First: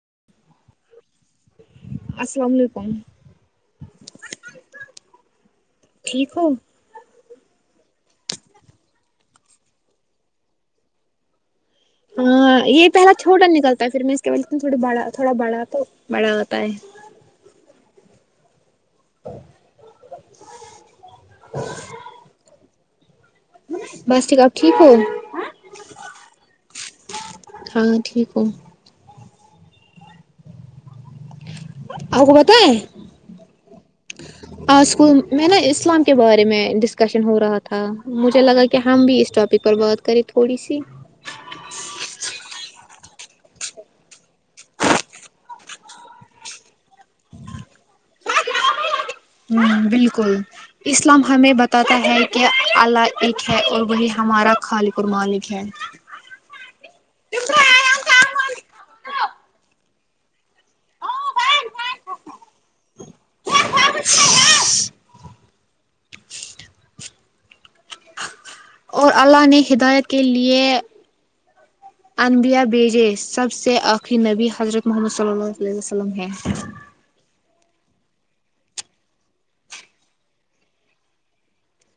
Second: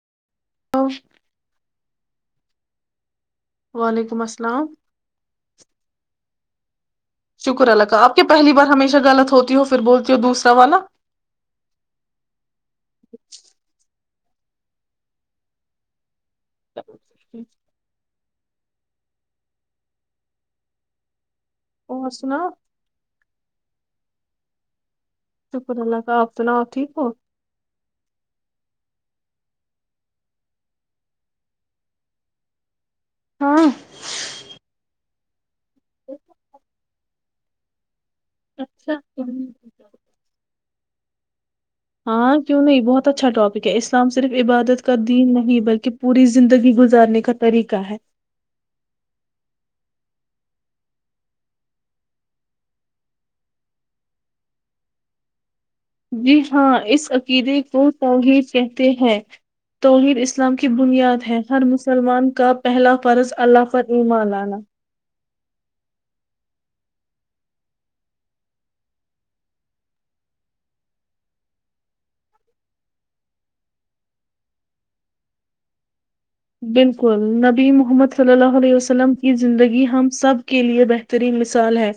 [inaudible] السلام علیکم وعلیکم السلام ٹھیک ہو شکر اللہ کاا آپ کے پہلی بار ہمیشہ غلط ہوتی ہو پھر بولتی ہو دوسرا والا یہ پہلا چھوٹا نکلتا ہے پھر میں تھوڑی بڑا تھوڑا بڑا تو بڑات [inaudible] اور سنا بس ٹھیک آپ ٹھیک ہو شکر اللہ کا آپ سناؤ ٹھیک تو ہاں ٹھیک کو بت ہے ہاں اور اس کو میں نے اس اسلام کے بارے میں ڈس کشن ہو رہا تھا مجھے لگا کہ اچھا ہم بھی اس ٹاپک پر بات کریں تھوڑی سی ہاں کیوں نہیں بہت اچھا ٹاپک ہے اسلام صرف عبادت کا دین نہیں بلکہ پوری زندگی گزارنے کا طریقہ ہے بالکل اسلام ہمیں بتاتا ہے کہ اللہ ایک ہے اور وہی ہمارا خالق قمالک ہے جی ہاں اس عقیدے کو توگی کہتے ہیں توح اس اسلام کی بنیاد ہے ہر مسلمان کا پہلا فرض اللہ فر ایم لانا اور اللہ نے ہدایت کے لیے انبیا بیجے سب سے آخری نبی حضرت محمد صلی اللہ وسلم ہیں بالکل نبی محمد صلی اللہ علیہ وسلم کی زندگی ہم سب کے لیئے بہترین مثال ہے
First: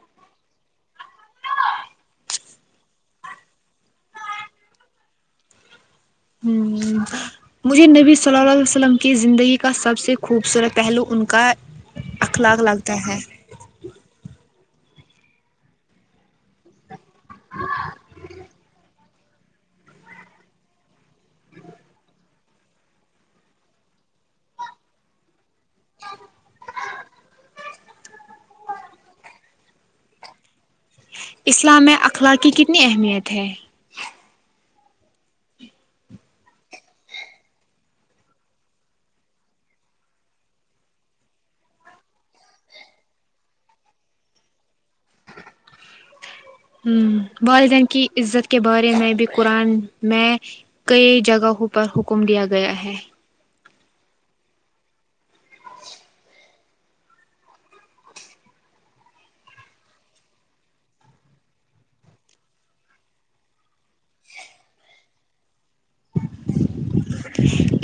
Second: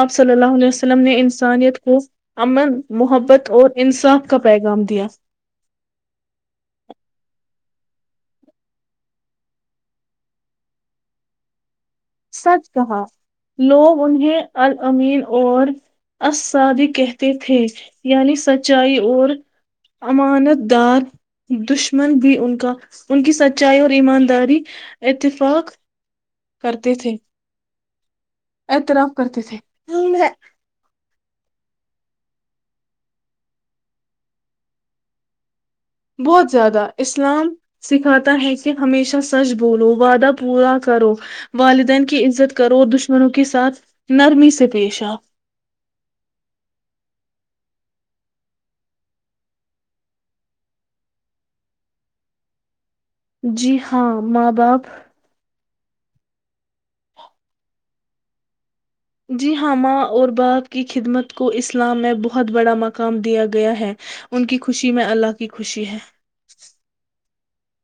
آپ صلی اللہ علیہ وسلم نے انسانیت کو امن محبت اور انصاف کا پیغام دیا مجھے نبی صلی اللہ علیہ وسلم کی زندگی کا سب سے خوبصورت پہلو ان کا اخلاق سچ لگتا کہا ہے لوگ انہیں ال امین اور اساب کت تھے یعنی سچائی اور امانت دار دشمن بھی ان کا ان کی سچائی اور ایمانداری اتفاق کرتے تھے اعترام کرتے تھے اسلام میں اخلاق کی کتنی اہمیت ہے [unintelligible] بہت زیادہ اسلام سکھاتا ہے کہ ہمیشہ سچ بولو وعدہ پورا کرو والدین کی عزت کرو دشمنوں کے ساتھ نرمی سے [unintelligible] پیشہ [unintelligible] والدین کی عزت کے بارے میں بھی قرآن میں کئی جگہوں پر حکم دیا گیا ہے [unintelligible] جی ہاں ماں باپ [unintelligible] جی ہاں ماں اور باپ کی خدمت کو اسلام میں بہت بڑا مقام دیا گیا ہے ان کی خوشی میں اللہ ک خوشی ہے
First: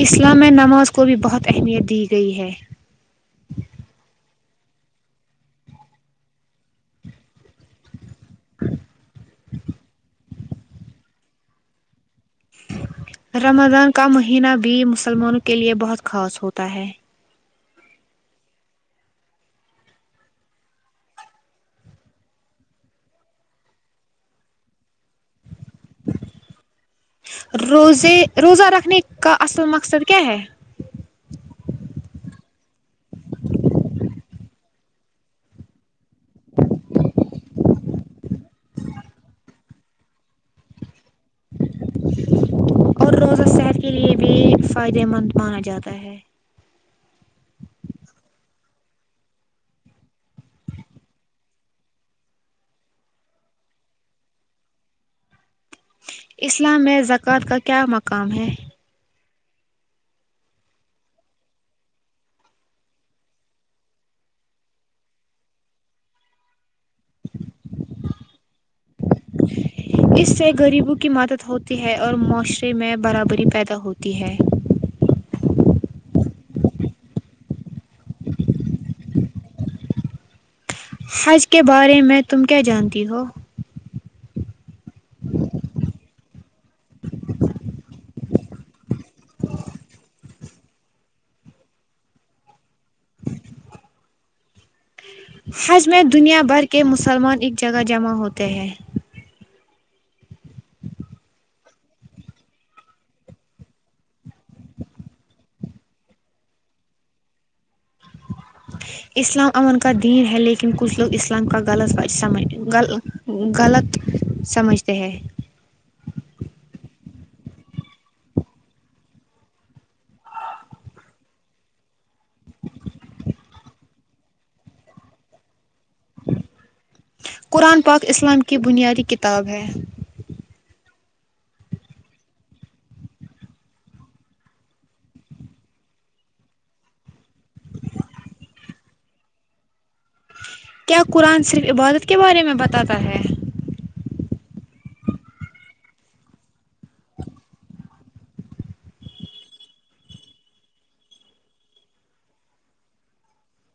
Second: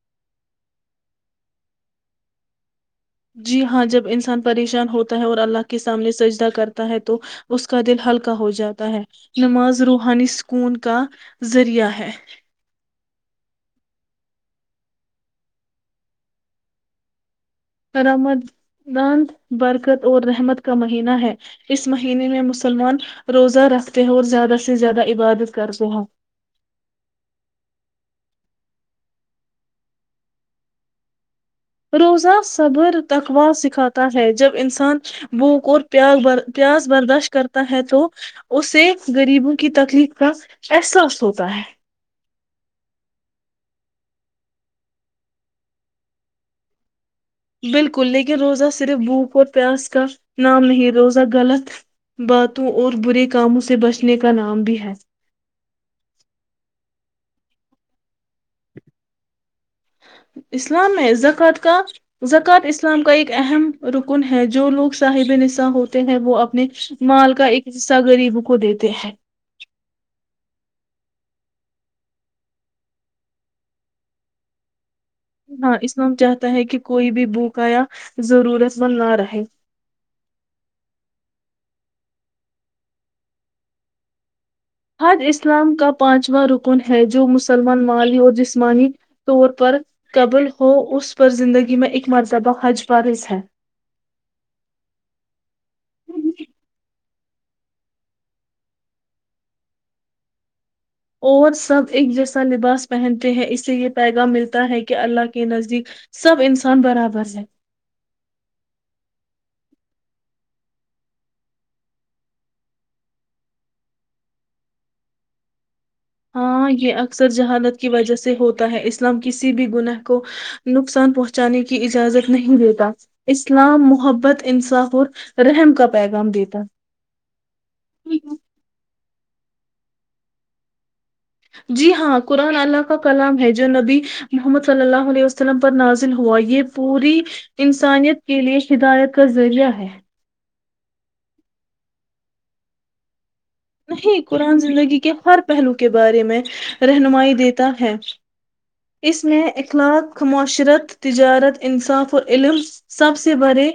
اسلام نماز کو بھی بہت اہمیت دی گئی ہے [unintelligible] جی ہاں جب انسان پریشان ہوتا ہے اور اللہ کے سامنے سجدہ کرتا ہے تو اس کا دل ہلکا [unintelligible] ہو جاتا ہے نماز روحانی سکون کا [unintelligible] ذریعہ ہے [unintelligible] رمضان کا مہینہ بھی مسلمانوں کے لیے بہت خاص ہوتا ہے [unintelligible] رمان برکت اور رحمت کا مہینہ ہے اس مہینے میں مسلمان روزہ رکھتے ہیں اور زیادہ سے زیادہ [unintelligible] عبادت کر رہ ہیں روزے روزہ رکھنے کا اصل مقصد کیا ہے [unintelligible] روزہ صبر تقوا سکھاتا ہے جب انسان بھوک اور پیا پیاس برداشت کرتا ہے تو اسے غریبوں کی تکلیف کا احساس ہوتا ہے [unintelligible] ایک فائدے مند مانا جاتا ہے [unintelligible] بالکل لیکن روزہ صرف بھوک اور پیاس کا نام نہیں روزہ غلط باتوں اور برے کاموں سے بچنے کا نام بھی ہے [unintelligible] اسلام میں زکوۃ کا کیا مقام ہے [unintelligible] اسلام میں زکوۃ کا زکوۃ اسلام کا ایک اہم رکن ہے جو لوگ صاحب نصاں ہوتے ہیں وہ اپنے [unintelligible] مال کا ایک حصہ غریبوں کو دیتے ہیں [unintelligible] چاہے غریبوں کی مدد ہوتی ہے اور معاشرے میں برابری پیدا ہوتی ہے [unintelligible] ہاں اسلام چاہتا ہے کہ کوئی بھی بوک یا ضرورت مند نہ رہے [unintelligible] حج کے بارے میں تم کیا جانتی ہو [unintelligible] حد اسلام کا پانچو [unintelligible] رکن ہے جو مسلمان مالی اور جسمانی طور پر قبل ہو اس پر زندگی میں ایک مرتبہ حج پرارز ہے [unintelligible] حج میں دنیا بھر کے مسلمان ایک جگہ جمع ہوتے ہیں [unintelligible] اور سب ایک جیسا لباس پہنتے ہیں اس سے یہ پیغام ملتا ہے کہ اللہ کے نزدیک سب انسان برابر ہیں اسلام امن کا دین ہے لیکن کچھ لوگ اسلام کا غلط سمج غلط سمجھتے ہیں [unintelligible] ہاں یہ اکثر جہانت کی وجہ سے ہوتا ہے اسلام کسی بھی گناہ کو نقصان پہنچانے کی اجازت نہیں دیتا اسلام محبت انصاف اور رحم کا [unintelligible] دیتا قرآن پاک ہے۔ اسلام کی بنیادی کتاب [unintelligible] تب ہے [unintelligible] جی ہاں قرآن اللہ کا کلام ہے جو نبی محمد صلی اللہ علیہ وسلم پر نازل ہوا یہ پوری انسانیت کے لیے ہدایت کا ذریعہ ہے [unintelligible] کیا قرآن صرف عبادت کے بارے میں بتاتا ہے [unintelligible] نہیں قرآن زندگی کے ہر پہلو کے بارے میں رہنمائی دیتا ہے اس میں اخلاق معاشرت تجارت انصاف اور علم سب سے بڑے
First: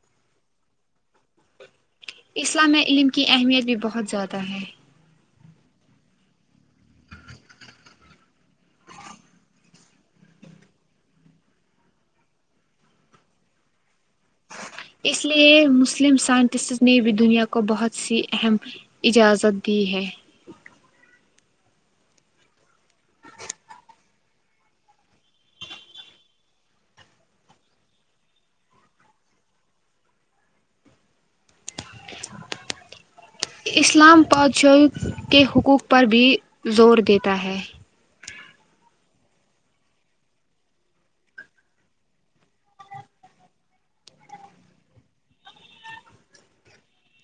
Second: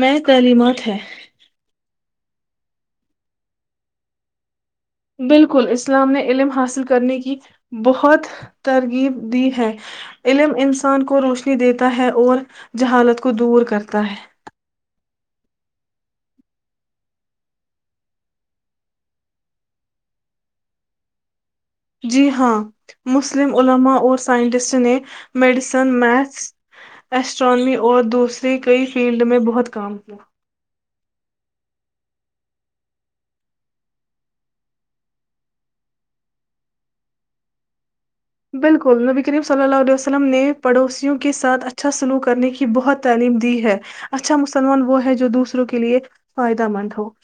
میں تعلیمات ہے [unintelligible] اسلام علم کی اہمیت بھی بہت زیادہ ہے [unintelligible] بالکل اسلام نے علم حاصل کرنے کی بہت ترغیب دی ہے علم انسان کو روشنی دیتا ہے اور جہالت کو دور کرتا ہے [unintelligible] اس لیے مسلم سائنٹسٹ نے بھی دنیا کو بہت سی اہم اجازت دی ہے [unintelligible] جی ہاں مسلم علماء اور سائنٹسٹ نے میڈیسن میتھس اسٹرانواممی اور دوسرے کئی فیلڈ میں بہت کام کیا [unintelligible] اسلام پادشاہوں کے حقوق پر بھی زور دیتا ہے [unintelligible] بالکل نبی کریم صلی اللہ علیہ وسلم نے پڑوسیوں کے ساتھ اچھا سلوک کرنے کی بہت تعلیم دی ہے اچھا مسلمان وہ ہے جو دوسروں کے لیئے فائدہ مند ہو [unintelligible]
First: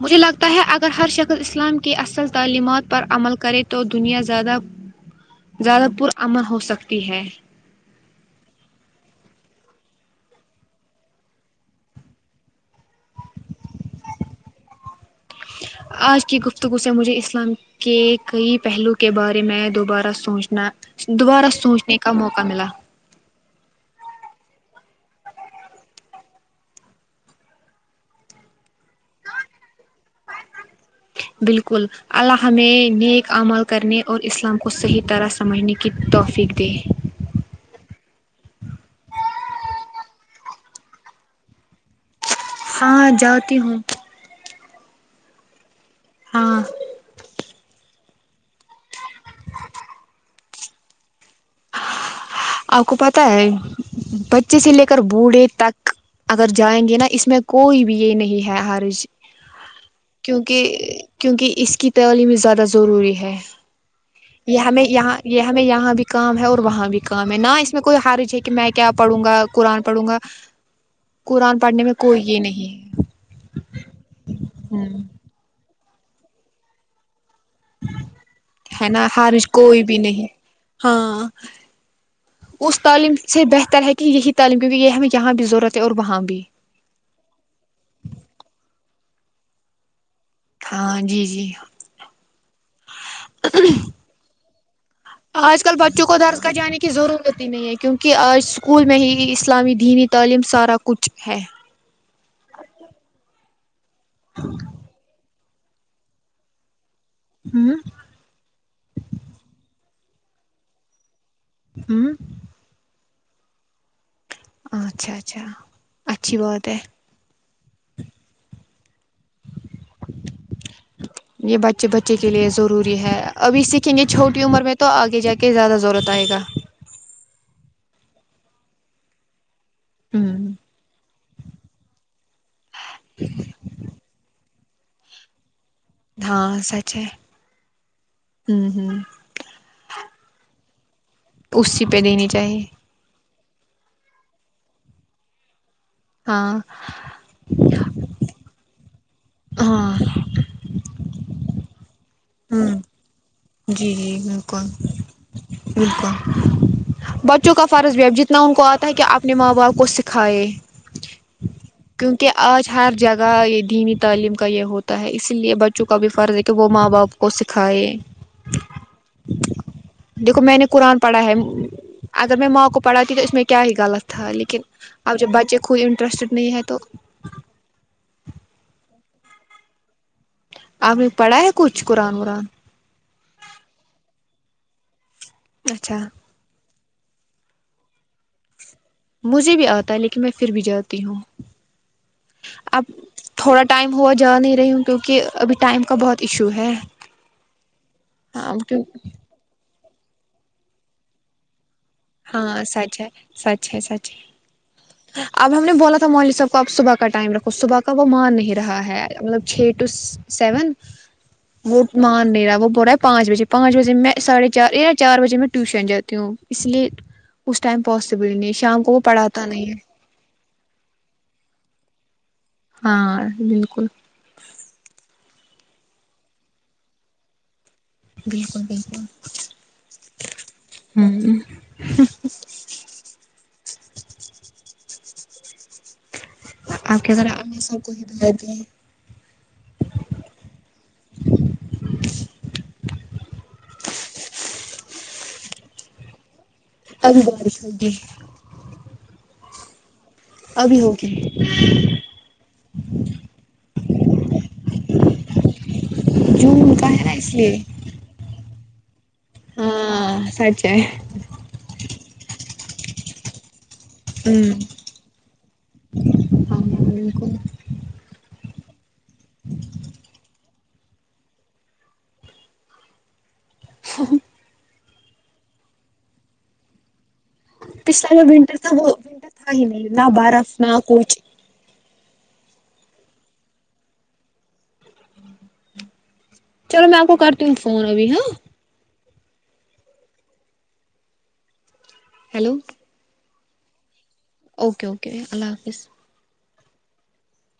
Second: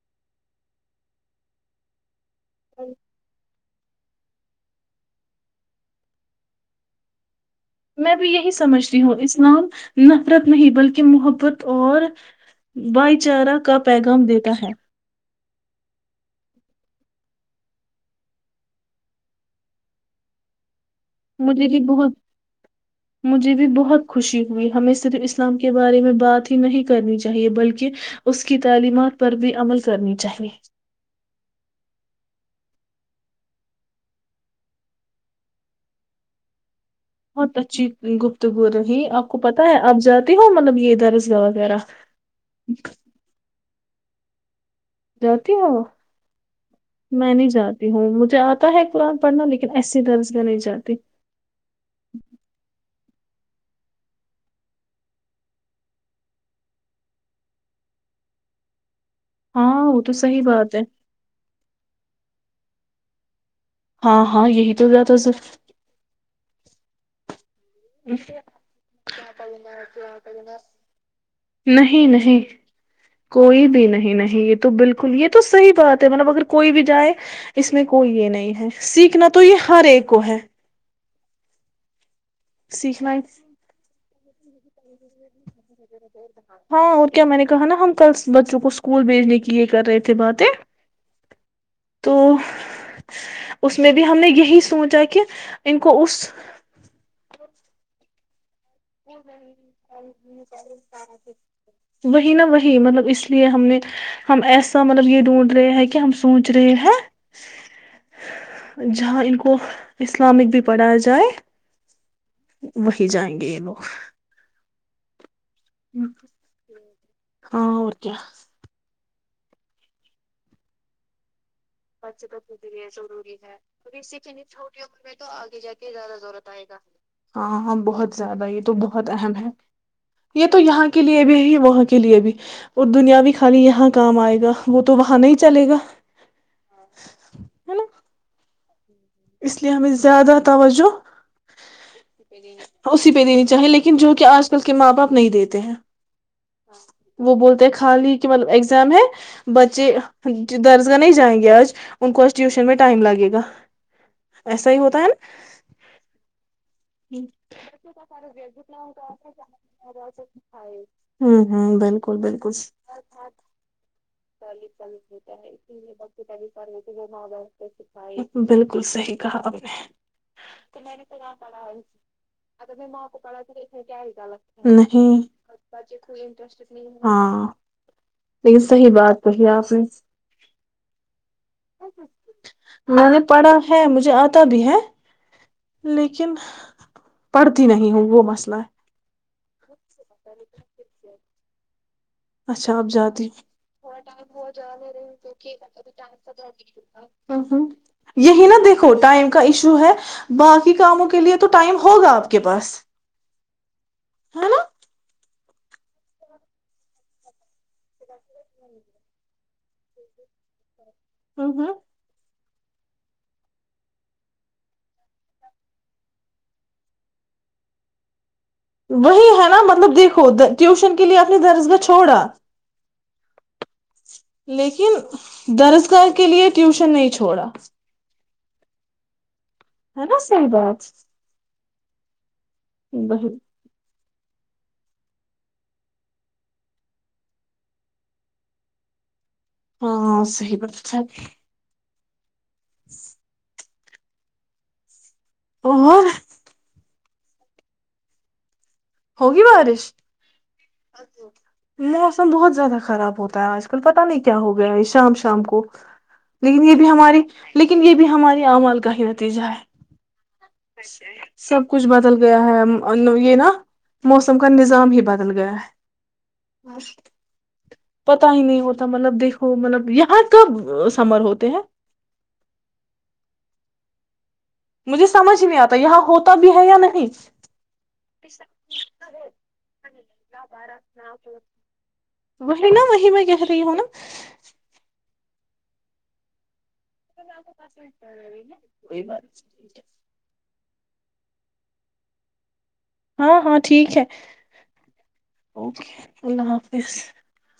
مجھے لگتا ہے اگر ہر شکل اسلام کی اصل [unintelligible] تعلیمات پر عمل کرے [unintelligible] تو دنیا زیادہ زیادہ پرمن ہو سکتی ہے میں بھی یہی سمجھتی ہوں اسلام نفرت نہیں بلکہ محبت اور بھائی چارہ کا پیغام دیتا ہے آج کی گفتگو سے مجھے اسلام کے کئی پہلو کے بارے میں دوبارہ سوچنا دوبارہ مجھے بھی سوچنے کا بہت موقع ملا مجھے بھی بہت خوشی ہوئی ہمیں صرف اسلام کے بارے میں بات ہی نہیں کرنی چاہیے بلکہ اس کی تعلیمات پر بھی عمل کرنی چاہیے بالکل اللہ ہمیں نیک عمل کرنے اور اسلام کو صحیح طرح سمجھنے کی توفیق دے گپتگو ہی آپ کو پتہ ہے آپ جاتی ہو مطلب یہ ا دھر اس گاہ وغیرہ ہاں جاتی ہوں جوتی ہو ہاں میں نہیں جا ہوں مجھے آتا ہے قرآن پڑھنا لیکن ایسی درز میں نہیں جاتی آپ کو پتا ہے بچے سے لے کر بوڑھے تک اگر جائیں گے نا اس میں کوئی بھی یہ نہیں ہے حارج ہاں وہ تو صحیح بات کیونکہ ہے کیونکہ اس کی توی میں زیادہ ضروری ہے ہاں ہاں یہ یہی ہمیں تو زیادہ یہاں یہ ضرور- ہمیں یہاں بھی کام ہے اور وہاں بھی کہ میں ن میں کوئی حرج ہے پڑھوں گا قرآن پڑھنے میں نہیں کوئی یہ نہیں ہے کوئی بھی نہیں نہیں یہ تو ہ بالکل یہ تو صحیح بات مطلب اگر کوئی بھی جائے اس میں کوئی یہ نہیں ہے نا سیکھنا تو حرج یہ کوئی ہر بھی ایک کو نہیں ہے ہاں اس تعلیم سیکھنا سے بہتر ہے کہ یہی تعم کیکہ یہ ہمیں یہاں بھی ضرورت ہے اور وہاں بھی ہاں اور کیا میں نے کہا نا ہم کل بچ رک اس کو اسکول بھیجنے کی یہ کر رہے بات ہے ہاں جی جی تو اس میں بھی ہم نے یہی سوچا کہ آج کل ان بچوں کو اس درس کا جانے کی ضرورت نہیں ہے کیونکہ آج اسکول میں ہی اسلامی دینی تعلیم سارا کچھ ہے وہی نا وہی مطلب اس لیے ہم نے ہم ایسا مطلب یہ ڈھونٹ رہے ہیں کہ ہم سوچ رہے ہیں ہوں جہاں ان کو اسلامک بھی پڑھا جائے ہوں وہی جائیں گے یہ لگ اچھا اچھا اچھا اچھی بات ہے ہاں اور کیا [inaudible] یہ بچے بچے کے لیے ضروری ہے ابھی سیکھیں گے چھوٹی عمر میں تو آگے جا کے زیادہ ضرورت آئے گا ہاں ہاں بہت زیادہ یہ تو بہت اہم ہے یہ ہوں تو یہاں کے لیے بھی ہے ہے وہاں کے لیے بھی اور دنیا بھی خالی یہاں کام آئے گا وہ تو وہاں نہیں چلے گا ہاں س چ ہے نا ھمم ھممم اس لیے ہمیں زیادہ توجہ اسی پہ دینی چاہیے اسی پہ د [inaudible] چاہ لیکن جو کہ آج کل کے ماں باپ نہیں دیتے ہیں ہاں وہ بولتے ہیں خالی کہ مطلب ایگزام ہے بچے ہاں ج درج [inaudible] نہیں جائیں گے آج [inaudible] ان کو ٹیوشن میں ہوں ٹائم لگے گا جی جی بالکل ایسا ہی ہوتا ہے بالکل نا بچوں کا فرض بھی اب جتنا ان کو آتا ہے کہ اپنے ماں باپ کو سکھائےائے ہوں ہوں بالکل کیونکہ بالکل آج ہر جگہ یہ دینی تعلیم کا یہ ہوتا ہے اسی لیے بچوں کا بھی فرض ہے کہ وہ ماں باپ کو سکھائے بالکل بک صحیح کہا آ دیکھو میں نے قرآن پڑھا ہے اگر میں ماں کو پڑھاتی تو اس میں کیا ہی غلط تھا لیکن نےاں اب جب بچے خود انٹرسٹیڈ نہیں ہے تو لیکن صحی بات تو کیا آپ [inaudible] اب نے پڑھا ہے کچھ قرآن ورن [unintelligible] کڑا ہے مجھے آتا بھی ہے اچھا لیکن پڑھتی نہیں ہوں وہ مسئلہ ہے مجھے بھی آتا ہے لیکن میں پھر بھی جاتی ہوں اچھا اب آپ جاتی ہ تھوڑا ٹائم ہوا جا نہیں رہی ہوں کیونکہ ابھی ٹائم کا بہت ایشو ہے ہ ہ یہی ہاں نا کیوں دیکھو ٹائم کا ایشو ہے باقی کاموں کے لیے تو ٹائم ہو ہاں سچ ہے سچ ہے سچ ہے اب ہم نے بولا تھا مولداحب کوب صب کا ٹائم رکھو صبح کا کا وہ مان نہیں رہا ہے مطلب چھ ٹو سیون ہوں ہوں وہ مان نہیں رہا وہ تھوڑا ہے پانچ بجے پانچ بجے میں ساڑھے چاریا چار بجے میں ٹیوشن جاتی ہوں اس لیے [unintelligible] [unintelligible] اس ٹائم پاسبل نہیں [inaudible] [unintelligible] وہی پڑھاتا ہے نا نہیں مطلب دیکھو ٹیوشن کے لیے اپنی درسگاہ چ [unintelligible] [unintelligible] چھوڑا [inaudible] [unintelligible] ہاں بالکل [unintelligible] [unintelligible] لیکن درزگاہ کے لیے ٹیوشن نہیں چھوڑا [unintelligible] [unintelligible] بالکل بالکل ہے نا صحیح بات ہوں وہی، [unintelligible] آپ کےذرا امی سب کو ہی دلی ہیں [unintelligible] ہاں صحی ب تھاے [unintelligible] اور [inaudible] اگوال خی [inaudible] ہوگی بارش ہوگی [inaudible] موسم بہت زیادہ خراب ہوتا ہے آج کل پتا نہیں کیا ہو گیا ہے شام شام کو لیکن یہ جون کا بھی ہے نا ہماری اس لیے لیکن یہ بھی ہماری آمال [unintelligible] کہ [inaudible] تی جائے ہاں سچ ہے [inaudible] سب کچھ بدل گیا [unintelligible] ہ یہ نا [unintelligible] موسم کا ہوں نظام ہی بدل گیا ہے ہاں بالکل پتا ہی نہیں [unintelligible] مطلب دیکھو مطلب یہاں [unintelligible] کب سمر ہوتے ہیں [unintelligible] ہ [unintelligible] مجھے سمجھ نہیں آتا یہاں ہوتا بھی ہے یا نہیں [unintelligible] پھلا میں ونٹر تھا وہ ونٹر تھا ہی نہیں نہ برف نہ کوئی [unintelligible] وہی نا وہی میں کہہ رہی ہوں نا [unintelligible] چلو میں آپ کو کرتی ہوں فون ابھی ہاں [unintelligible] ٹھیک ہے [unintelligible] ہیلو [unintelligible] ہاں ہاں ٹھیک ہے [unintelligible] اوکے اوکے اللہ حافظ [unintelligible] اسس [unintelligible]